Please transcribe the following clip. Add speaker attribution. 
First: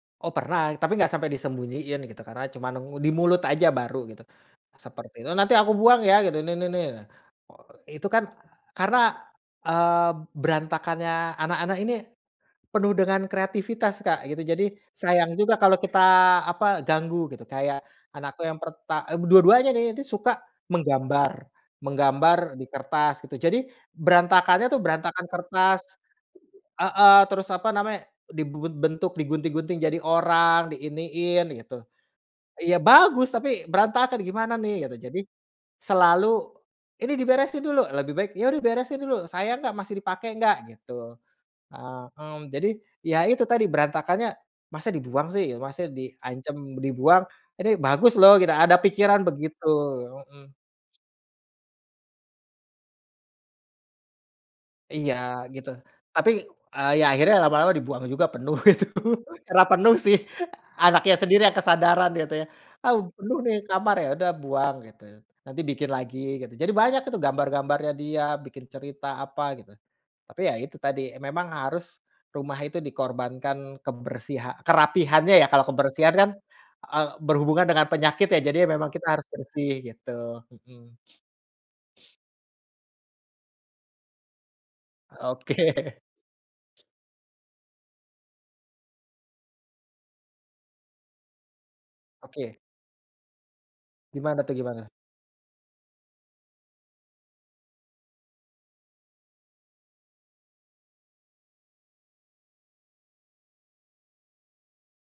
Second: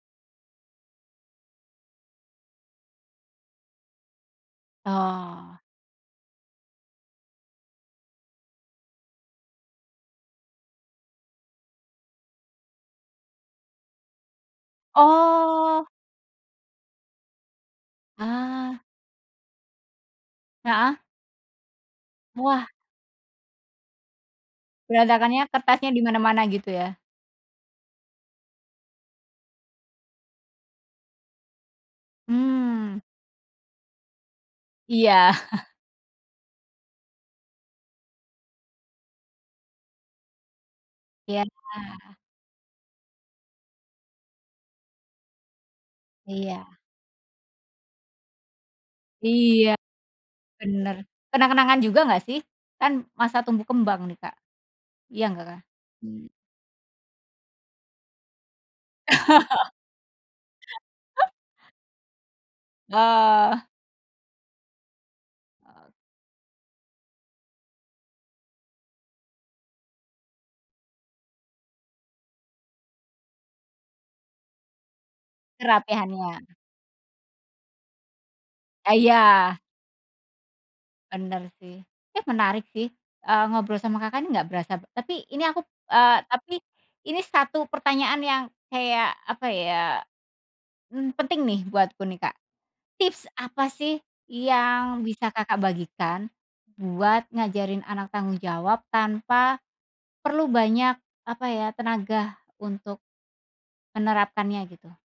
Speaker 1: Oh pernah tapi enggak sampai disembunyiin gitu karena cuman nengu di mulut aja baru gitu, seperti itu, "Nanti
Speaker 2: Oh.
Speaker 1: aku buang ya!" gitu nih nih nih. Itu kan karena, eee, berantakannya anak-anak ini, penuh dengan kreativitas Kak gitu, jadi sayang juga kalau
Speaker 2: Oh.
Speaker 1: kita apa ganggu gitu kayak anakku yang
Speaker 2: Ah.
Speaker 1: perta eee, dua-duanya nih, dia suka
Speaker 2: Heeh.
Speaker 1: menggambar menggambar di
Speaker 2: Wah.
Speaker 1: kertas gitu jadi, berantakannya tuh berantakan
Speaker 2: Berantakannya kertasnya
Speaker 1: kertas.
Speaker 2: di mana-mana gitu ya?
Speaker 1: Heeh, terus apa namanya dibungun bentuk digunting-gunting jadi orang di iniin gitu. Ya
Speaker 2: Mmm.
Speaker 1: bagus tapi berantakan gimana nih gitu jadi,
Speaker 2: Iya.
Speaker 1: selalu, "Ini diberesin dulu!" lebih baik, "Ya udah beresin dulu sayang enggak? Masih dipakai enggak?" gitu,
Speaker 2: Iya.
Speaker 1: heeh, mmm, jadi ya itu tadi berantakannya masa dibuang sih masa diancam
Speaker 2: Iya.
Speaker 1: dibuang, ini bagus loh gitu ada pikiran begitu,
Speaker 2: Iya,
Speaker 1: mhm.
Speaker 2: bener kenang-kenangan juga nggak sih? Kan masa tumbuh kembang nih Kak,
Speaker 1: Iya
Speaker 2: iya nggak Kak?
Speaker 1: gitu tapi,
Speaker 2: Mmm.
Speaker 1: eee, ya akhirnya lama-lama dibuang juga penuh itu karena penuh sih. Anaknya sendiri yang kesadaran gitu ya, ah, penuh nih
Speaker 2: Eee.
Speaker 1: kamar ya udah buang gitu, nanti bikin
Speaker 2: Eee.
Speaker 1: lagi gitu jadi banyak tuh gambar-gambarnya dia bikin cerita apa gitu, tapi ya itu tadi e memang harus, rumah itu dikorbankan kebersiha kerapihannya ya, kalau kebersihan kan,
Speaker 2: Kerapihannya.
Speaker 1: eee, berhubungan dengan penyakit ya jadi memang
Speaker 2: Ah
Speaker 1: kita harus
Speaker 2: iya.
Speaker 1: bersih gitu, mhm.
Speaker 2: Bener sih ya menarik sih, eee, ngobrol sama Kakak nih nggak berasa. Tapi ini aku,
Speaker 1: Oke.
Speaker 2: eee, tapi, ini 1 pertanyaan yang kayak apa ya, mmm, penting nih buatku nih Kak,
Speaker 1: Oke.
Speaker 2: tips apa sih
Speaker 1: Gimana tuh gimana?
Speaker 2: yang bisa Kakak bagikan, buat ngajarin anak tanggung jawab tanpa, perlu banyak apa ya, tenaga untuk, menerapkannya gitu?